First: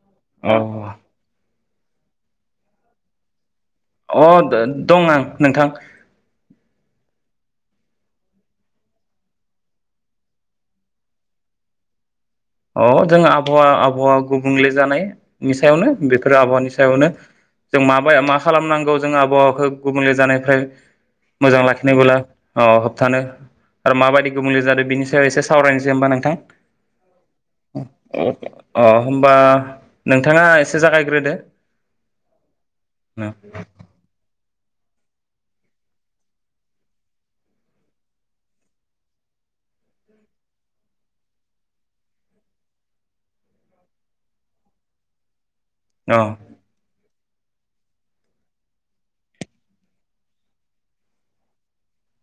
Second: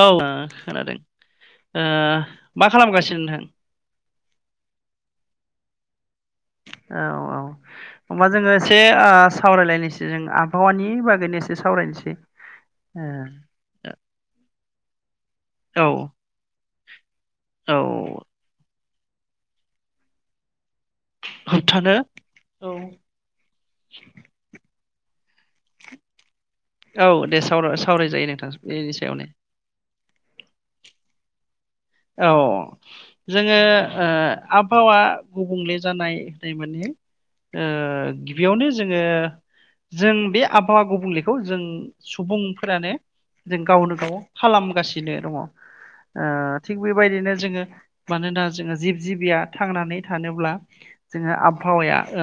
औ आ अ खोनादों ओ मा खालामगासिनो नोंथां? अ दन दङ आं नोंथां औ औ होमबा जोङो एसे ओ आ सावरायलायनोसै जों आबहावानि बागैनो एसे सावरायनोसै अ जों आबहावा आबहावा गुबुंले जानाय नि ओ सायावनो बेफोर आबहावानि सायावनो औ जों माबाया मा खालामनांगौ जों आबहावाखो गुबुंले जानायफाय मोजां होबथानो लाखिनोबोला अ औ होबथानो ओ माबायदि गुबुंले जादों बिनि सायाव एसे सावरायनोसै होनबा नोंथां औ दे सावराय अ सावरायजायो नोंथां अ बेनि सायावनो होनबा नोंथाङा एसे जागायग्रोदो औ अ जोङो ओ आबहावा गुबुंले जानाय होननाय माने ओ गिबियावनो जोङो जों बे आबहावा गुबुंलेखौ जों सुबुंफोरानो जों गावनो गाव खालामगासिनो दङ ओ बेबायदिनो जोङो मानोना जोङो जिब जिबिया थांनानै थानोब्ला जोङो आबहावाया ओ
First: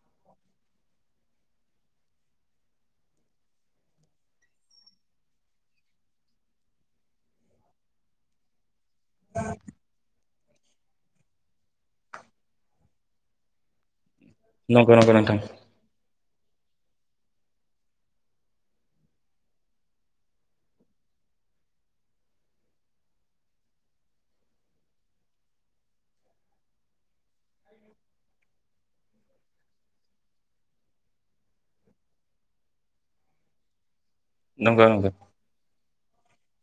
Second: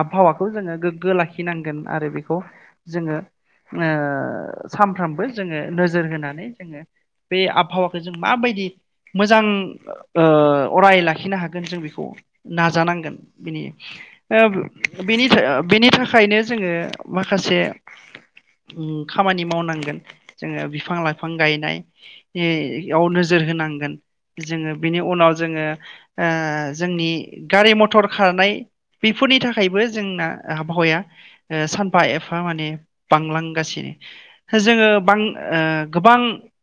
आबहावाखौ जोङो गोग्गो लाखिनांगोन आरो बेखौ जोङो ओ सानफ्रामबो जोङो नोजोर होनानै जोङो बे आबहावाखौ जों माबायदि मोजां ओ अराय लाखिनो हागोन जों बेखौ नाजानांगोन बिनि नंगौ ओ नंगौ बेनि नोंथां था- ओ बेनि थाख खायनो जोङो माखासे खामानि मावनांगोन जोङो बिफां लाइफां गायनाय एइ याव नोजोर होनांगोन जोङो बिनि उनाव जोङो ओ जोंनि गारि मथर खारनाय बेफोरनि थाखायबो जोंना आबहावाया ओ सानफा एफा माने बांलांगासिनो । नंगौ जोङो नंगौ बां ओ गोबां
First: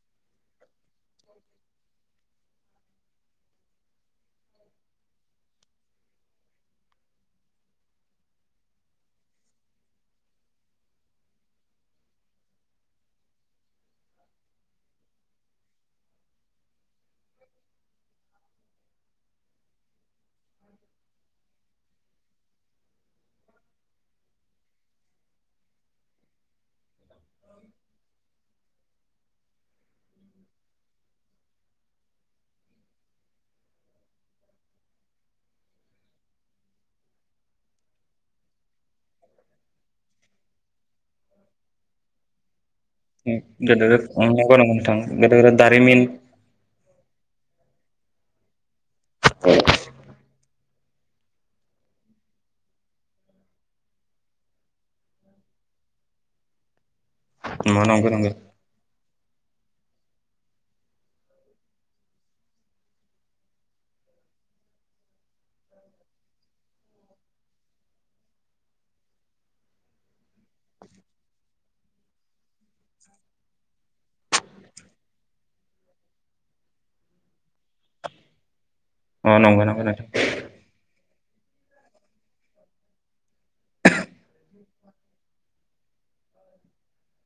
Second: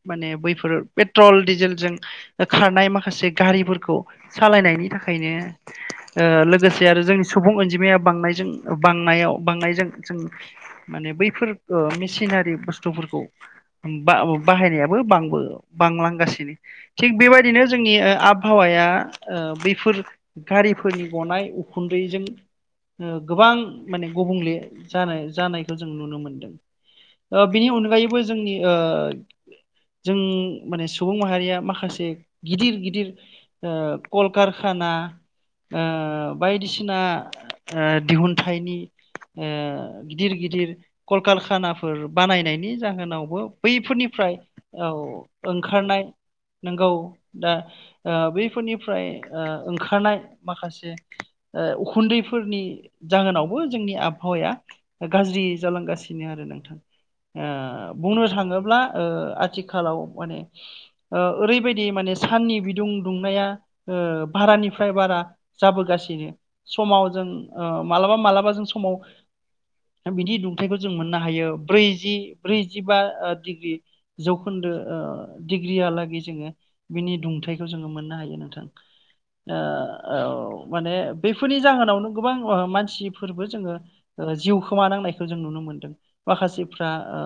माने बैफोर पेट्रल, डिजेलजों खारनाय माखासे गारिफोरखौ सालायनायनि थाखायनो ओ लोगोसे आरो जोंनि सुबुं अनजिमाया बांनायजों बांनायाव बांनायजों जों माने बैफोर ओ मेसिनारि बुस्थुफोरखौ बा-बाहायनायाबो बांबो बांलांगासिनो । थिग बेबायदिनो जोंनि ओ आबहावाया ओ बैफोर गारिफोरनि गनाय उखुन्दैजों ओ गोबां माने गुबुंले जानाय जानायखौ जों नुनो मोनदों । ओ बिनि अनगायैबो जोंनि ओ जों माने सुबुं माहारिया माखासे गिदिर गिदिर ओ‌ कलकारखाना ओ‌ बायदिसिना ओ दिहुनथाइनि ओ गिदिर गि दिर कलकारखानाफोर बानायनायनि अ जाहोनावबो दोदोदोद बैफोरनिफ्राय नंगौ नंगौ‌ औ नोंथां गोदोदो ओंखारनाय नोंगौ दा ओ बैफोरनि फ्राय ओ ओंखारनाय माखासे ओ उखुन्दैफोरनि जाहोनावबो जोंनि आबहावाया गाज्रि जालांगासिनो आरो नोंथां ओ नंगौ नंगौ बुंनो नंगौ थाङोब्ला ओ‌ आथि खालाव माने ओ ओरैबायदि माने साननि बिदुं दुंनाया ओ बारानिफ्राय बारा जाबोगासिनो समाव जों ओ मालाबा मालाबा जों समाव बिनि दुंथाइखौ जों मोननो हायो ब्रैजि ब्रैजिबा ओ डिग्रि जौखोन्दो ओ डिग्रियालागै जोङो बिनि दुंथाइखौ जोङो मोननो हायो नोंथां अ । नंगौ नंगौ नोंथां ओ औ माने । बेफोरनि जाहोनावनो गोबां ओ मानसिफोरबो जोङो ओ जिउ खोमानांनायखौ जों नुनो मोनदों माखासेफ्रा ओ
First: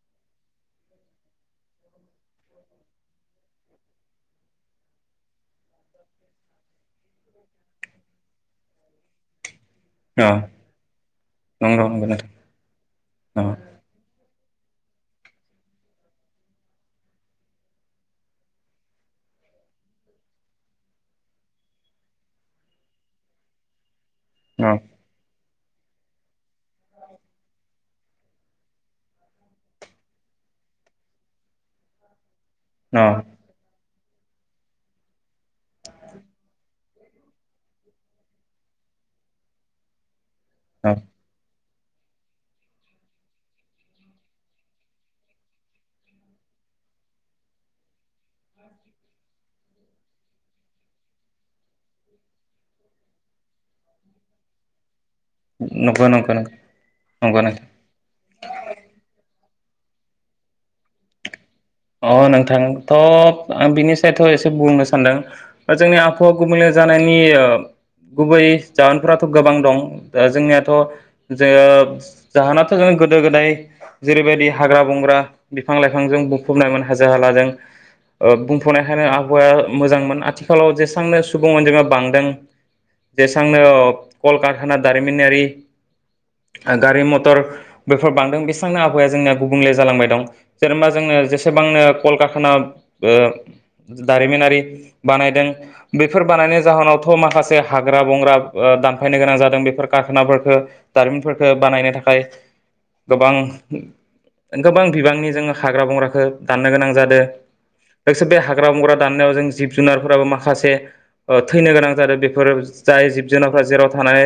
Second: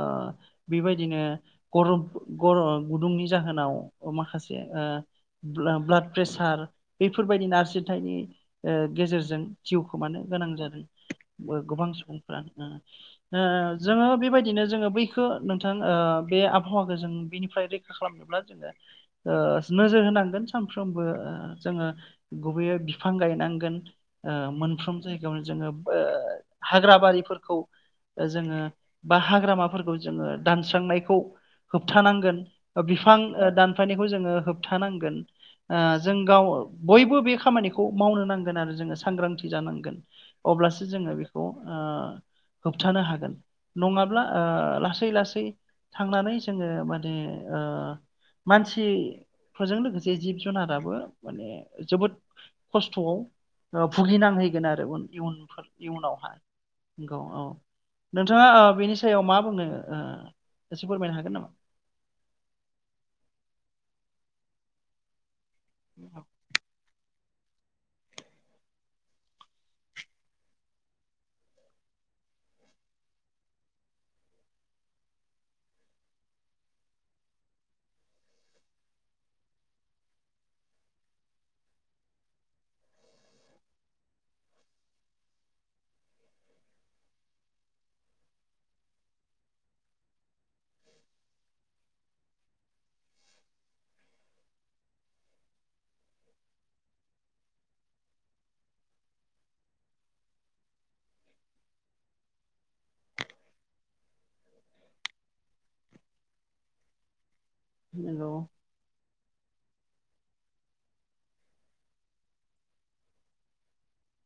बेबायदिनो गरम गरम गुदुंनि जाहोनाव माखासे ओ ब्ला-ब्लाड प्रेसार बेफोरबायदि नारसिनथायनि ओ गेजेरजों जिउ खोमानो अ गोनां जादों नंगौ गोबां नंगौ नोंथां सुबुंफ्रानो। ओ अ जोङो बेबायदि बिदिनो जोङो बैखौ नोंथां ओ बे आबहावाख जों बिनिफ्राय रैखा खालामनोब्ला जोङो ओ नोजोर होनांगोन सानफ्रोमबो ओ जोङो गुबैयै बिफां गायनांगोन। ओ औ मोनफ्रोम जायगायावनो जोङो ओ हाग्रा बारिफोरखौ जोङो बा हाग्रामाफोरखौ जोङो दानस्रांनायखौ होबथानांगोन । ओ औ बिफां ओ दान फायनायखौ जोङो होबथानांगोन ओ जों गाव बयबो बे खामानिखौ मावनो नांगोन आरो जोङो सांग्रांथि जानांगोन । अब्लासो औ जोंङो बेखौ ओ होबथानो हागोन। नंङाब्ला ओ लासै लासै थांनानै जोंङो माने ओ मानसिफोरजों लोगोसे जिब-जुनाराबो माने जोबोद खस्थ'आव ओ भुगिनांहैगोन आरो इयुनफोर नंगौ नंगौ इयुनावहााय। नंगौ औ नंगौ औ, नोंथां नोंथाङा ओ बेनि सायाव मा बुंदों? एसे फोरमायनो हागोन नामा अ नोंथांथ' आं बिनि सायथ' एसे बुंनो सान्दों बा जोंनि आहावा गुबुंल जानायनि जोंनि गुबै जाहोनफोराथ गोबां दं दा जोंनियाथ जो जाहोनाथ जों गोदो गोदाय जेरैबायदि हाग्रा बंग्रा बिफां लाइफांजों बुंफबनायमोन हाजो हालाजों बुंफबनाय हानाय आबहावाया मोजांमोन आथिखालाव जेसेबांनो सुबुं अनजिा बांदों जेसेबांनो कलकारहाना दारिमिनारि गारि मथर बेफोर बांदों बेसेबांनो आबहावाया जोंनिया गुबुंले जालांबाय दं जेनेबा जों बां एसेबांनो कल कारखाना दारिमिनारि बानायदों बेफोर बानायनाय जाहोनावथ' माखासे हाग्रा बंग्रा दानफायनो गोनां जादों बेफोर कारखानाफोरफोरखौ दारिमिनफोरफोरखौ बानायनो थाखाय गोबां गोबां बिबांनि जोंङो हाग्रा बंग्रखौ दाननो गोनां जादों। नस नंगौ बे हाग्रा बंग्रा दाननायाव जों जिब जुनारफोराबो माखासे थैनो गोनां जादों बेफोर जाय जिब जुनारफोरा जेराव थानानै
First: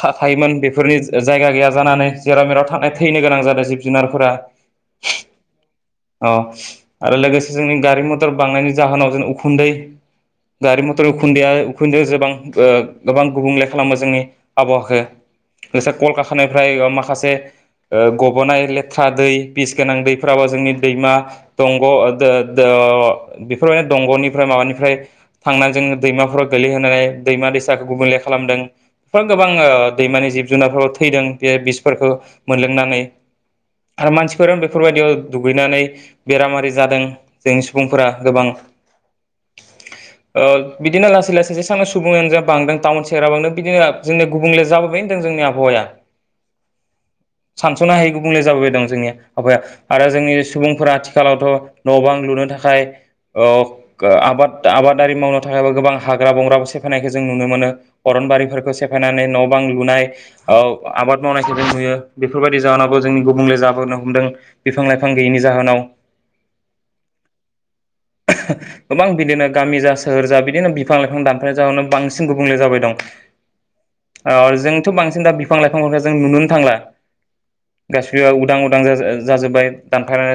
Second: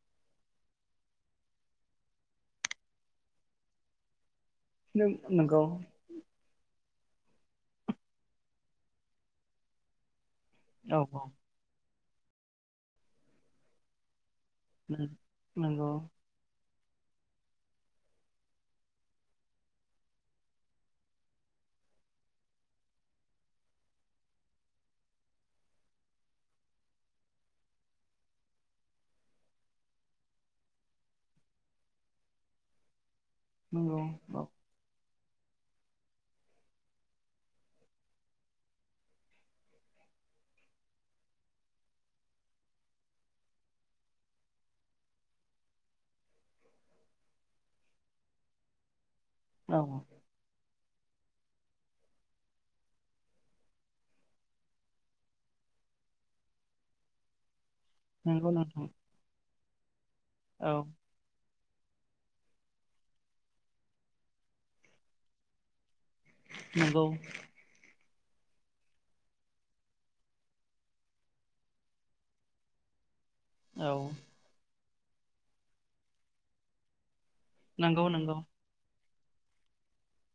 थायोमोन बेफोरनि जायगा गैया जानानै जेराव मेराव थ थैनो गोनां जादों जिब जुनारफोरा। नों नंगौ औ आरो लोगोसे जोंनि गारि मथर बांनायनि जाहोनाव जों उखुन्दै गारि औ मटर औ उखुन्दैया खुनु गोबां गोबां गुबुंले खालामो जोंनि आबहावाखो नंगौ जसे नंगौ कलकातानिफ्राय माखासे गबनाय लेथ्रा दै बिस गोनां दैफोराबो जोंनि दैमा दंग बेफोरबायदिनो दंगनिफ्राय माबानिफ्राय थांनानै जों दैमाफोराव गोलैहोनानै दैमा दैसाखौ गुबुंले खालामदों गोबां गोबां दैमानि जिब जुनारफोराव थैदों बे बिसफोरखौ मोनलोंनानै आरो औ मानसिफोरानो बेफोरबायदियाव दुगैनानै बेरामारि जादों जोंनि सुबुंफोरा गोबां बिदिनो लासै लासै जेसां सुबुंङानो जा बांदों टाउन सहेराव बांदों बिदिनो जोंनिया गुबुंले जाबोबाय होनदों जोंनि आबहावाया सानसनो हायै गुबुंले जाबोबाय दं जोंनिया औ आबहावाया सुबुंफोरा आथिखालावथ न बां लुनो थाखाय आबाद आबादारि मावनो थाखाय गोबां हाग्रा बंग्रो सेफनायखौ जों नुनो मोनो। नंगौ अरनबारिफोरखौ नोंथां सेफायनानै न' बां लुनाय औ आबाद मावनायखौ ज नुयो। बेफोरबायदि जाहोनावो जोंनि गुबुंले जाबोनो हमदों बिफां लाइफां गैयैनि जाहोनाव नंगौ गोबां बिदिनो गामि जा सोहोर जा बिदिनो बिफां लाइफां दानफायनाय जाहोनाव बांसिन गुबुंले जाबाय दं औ अ जों बांसिन दा बिफां लाइफां जों नुनो थांला नंगौ गासिबो नंगौ उदां उदां ज जाजोब्बाय दानफनाय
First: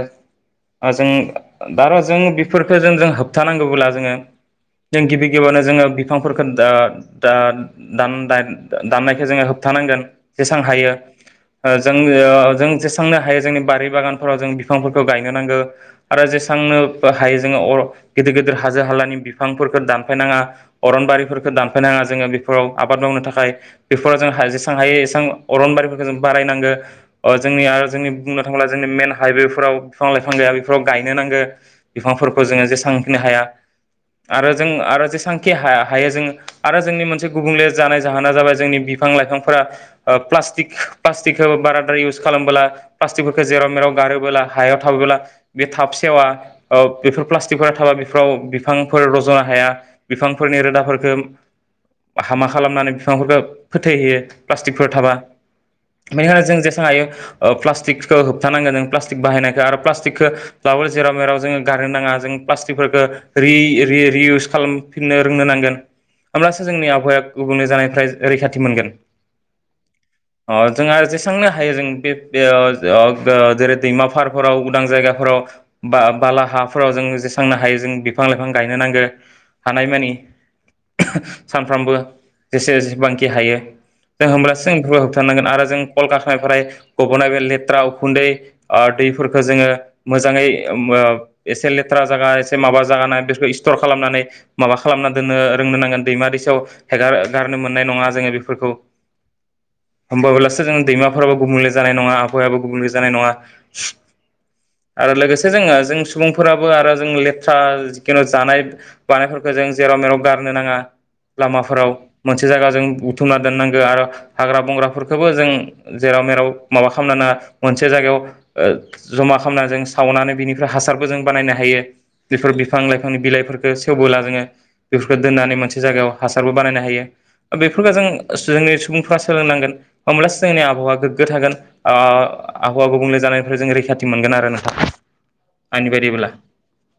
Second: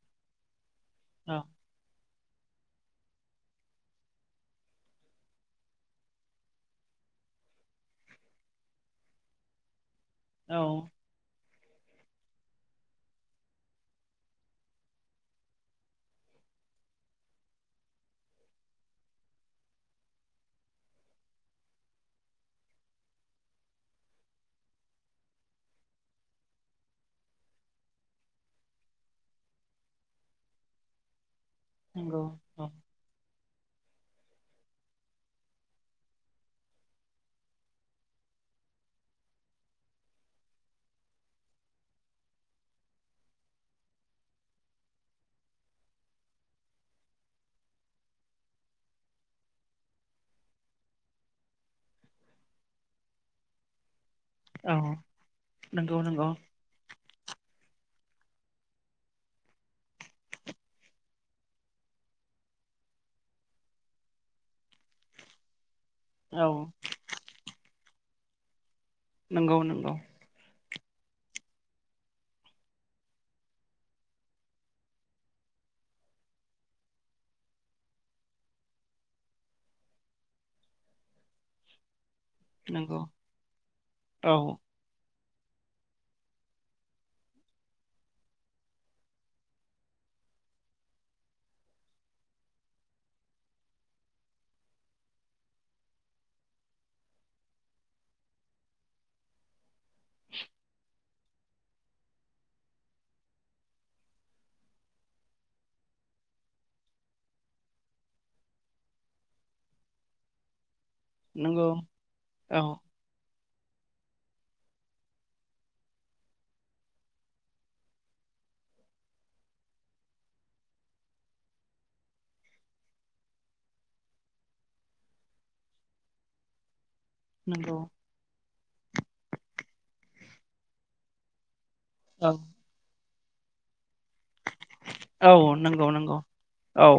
जों औ दार' जों बेफोरफोरखौ जों जों होबथानांगौब्ला जोंङो जों गिबि गिबियावनो जोंङो बिफांफोरखौ दान दाननायखौ जोंङो होबथानांगोन जेसेबां औ हायो ओ जों ओ जों जेसांनो हायो जोंनि बारि बागानफोराव जों बिफांफोरखौ गायनो नांगो आरो जेसांनो हायो जोङो अर' गिदिर गिदिर हाजो हालानि बिफांफोरखो दानफायनाङा, अरनबारिफोरखो दानफायनाङा। जोङो बेफोराव आबाद मावनो थाखाय बेफोराव जों हा जेसां हायो एसां अरनबारिफोरखोनो जों बारायनांगो ओ जोंनिआ जोंनि बुंनो थाङोब्ला जोंनि मेन हाइवेफोराव बिफां लाइफां गाया बेफोराव गायनो नांगो नंगौ बिफांफोरखौ जोङो औ जेसांखिनि हाया। आरो जों आरो जेसांखि हा-हायो जों आरो जोंनि मोनसे गुबुंले जानाय जाहोना जाबाय जोंनि बिफां लाइफांफोरा ओ प्लास्टिक प्लास्टिकखौ बाराद्राय इउस खालामबोला प्लास्टिकफोरखो जेराव मेराव गारोब्ला हायाव थाबोला बे थाब सेवा। ओ बेफोर प्लास्टिकफोरा थाबा बेफोराव बिफांफोर रज'नो हाया, बिफांफोरनि रोदाफोरखो हामा खालामनानै बिफांफोरफोरखो फोद थैहोयो प्लासटिकफोर औ थाबा। नंगौ नंगौ बेनिखायनो जों जेसां हायो ओ प्लास प्लास्टिकखो होबथानांगोन जों प्लास्टिक बाहायनायखो आरो प्लास्टिकखोब्लाबो जेराव मेराव जोङो गारनो नाङा जों प्लास्टिकफोरखो रि-रि-रि इउस खालामफिननो रोंनो नांगोन। औ होमब्लासो जोंनि आबहावाया गुबुंले जानायखौ ओमफ्राय रैखाथि मोनगोन। नंगौ नंगौ। अ जोंङा आरो जेसांनो हायो जों बे बे आव ओब आ जेरै दैमा फारफोराव उदां जायगाफोराव बा-बाला हाफोराव जों जेसांनो हायो जों बिफां लाइफां गायनो नांगो हानायमानि सानफ्रामबो। जेसे नंगौ जेसेबांखि हायो जों औ होमब्लासो जों बेफोरखो होब होनांगोन आरो जों कलकारखानिफ्राय गबोनाय बे लेथ थ्रा उखुन्दै आ दैफोरखो जोङो मोजाङै ओब ओ एसे लेथ्रा जागा एसे माबा जागा बेफोरखो स्ट'र खालामनानै माबा खालामना दोननो रोंनो नांगोन दैमा दैसायाव हेगार गारनो मोननाय नङा जोङो बेफोरखौ। होमबाबोलासो जों दैमा फोराबो गुबुंले जानाय नङा आब हावायोबो गुबुंले जानाय नङा आरो लोगोसे जोङो जों सुबुंफोराबो आरो जों लेथ्रा जिखुनु जानाय बानायफोरखौ जों जेराव मेराव गारनो नाङा। नंगौ लामाफोराव मोनसे औ जायगाजों बुथुमना दोननांगो आरो हाग्रा बंग्राफोरखोबो जों जेराव मेराव माबा खामनो नाङा मोनसे जायगायाव ओ ज'मा खामना जों सावनानै बिनिफ्राय हासारबो जों बानायनो हायो। बेफोर बिफां लाइफांनि बिलाइफोरखो सेवबोला जोङो बेफोरखो दोननानै मोनसे जायगायाव हासारबो बानायनो हायो। ओ नंगौ बेफोरखो जों जोंनि सुबुंफ्रा सोलोंनांगोन होब्लासो जोंनि आबहावा गोग्गो थागोन। ओ औ आबहावा गुबुंले जानायनिफ्राय जों रैखाथि मोनगोन आरो नों औ नंगौ नंगौ औ।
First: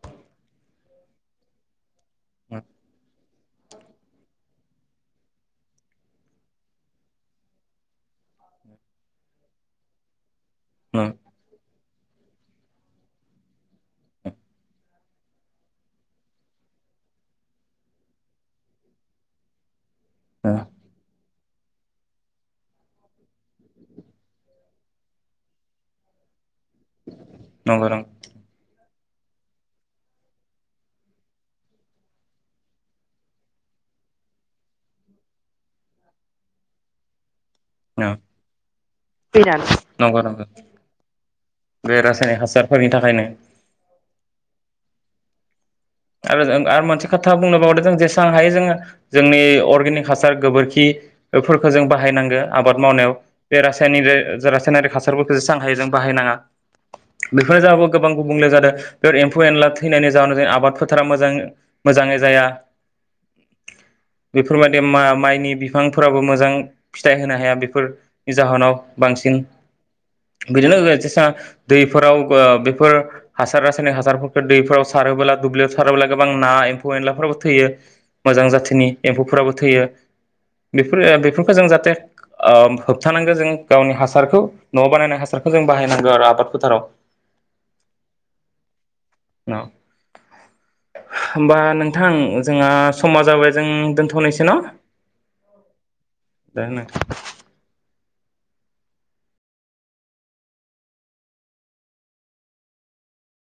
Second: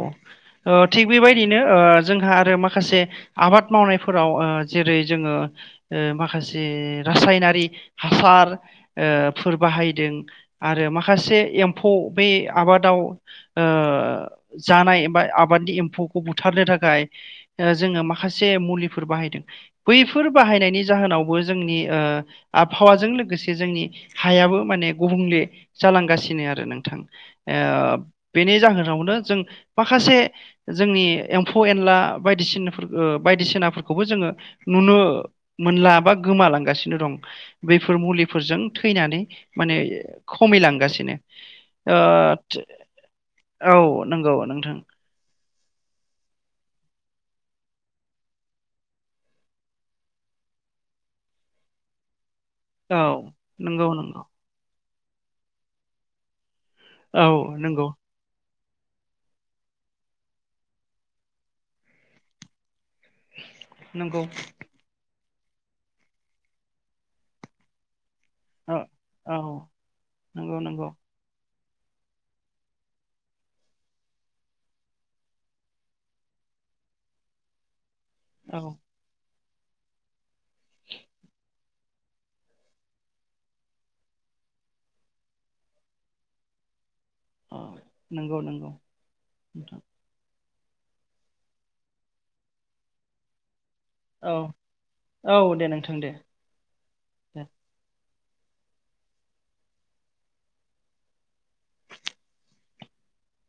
ओ थिग बेबायदिनो ओ जों हा आरो माखासे आबाद मावनायफोराव ओ जेरै जोङो ओ माखासे रासायनारि हासार ओ फोर बाहायदों आरो माखासे एम फौ बै आबादाव ओ जानाय बा आबादनि एम्फौखौ बुथारनो थाखाय ओ जोङो माखासे मुलिफोर बाहायदों। बैफोर बाहायनायनि जाहोनावबो जोंनि ओ आबहावाजों लोगोसे जोंनि हायाबो माने गुबुंले जालांगासिनो आरो नोंथां। नंगौ ओ बेनि जाहोनाव नो जों माखासे जोंनि एम्फौ एनला बायदिसिनाफोर ओ बायदिसिनाफोरखौबो जोङो नुनो मोनला बा गोमालांगासिनो दं। बेफोर नंगौ मुलिफोरजों थैनानै माने नंगौ नंगौ खमिलांगासिनो ओ बे रासायनिक हासारफोरनि थाखायनो औ नोंगौ नोंथां [inaudible] आरो जों आरो मोनसे खोथा बुंनो बावदों जों जेसां हायो जोङो जोंनि अर्गेनिक हासार गोबोरखिफोरखो जों बाहायनांगो। आबाद औ मावनायाव बे नंगौ रासानिरा नंगौ रासयनारि हास सारफोरखो जेसां हायो जों बाहायनाङा। औ बेफोर जाहाबो नंगौ गोबां गुबुंले जादों। बेफोर एम्फौ एनला थैनायनि जाहोनाव जों आबादफोर फोथारा मोजां मोजाङै जाया। नंगौ बेफोरबायदि मा-माइ नि बिफांफोराबो मोजां फिथाइ होनो हाया बेफोर नि औ जाहोनाव औ बांसिन नंगौ बिदिनो नंगौ जा एसे सा दैफोराव ओ बेफोर हासार रासायनारि हासारफोरखौ दैफोराव सारोबोला दुब्लियाव सारोबोला गोबां ना एम्फौ एनलाफोराबो थैयो। मोजां औ जाथिनि एम्फौफोराबो थैयो बेफोर बेफोरखौ जों जाहाथे ओ होबथानांगो जों गावनि हासारखौ न'आव बानायनाय हासारखौ जों बाहायनांगौ आरो आबाद फोथाराव। अ नोंगौ नोंगौ नोंथां। होमबा नोंथां जोंहा समा जाबाय। जों औ दोनथ'नोसै न' औ दे नोंथां दे दे नोंथां दे।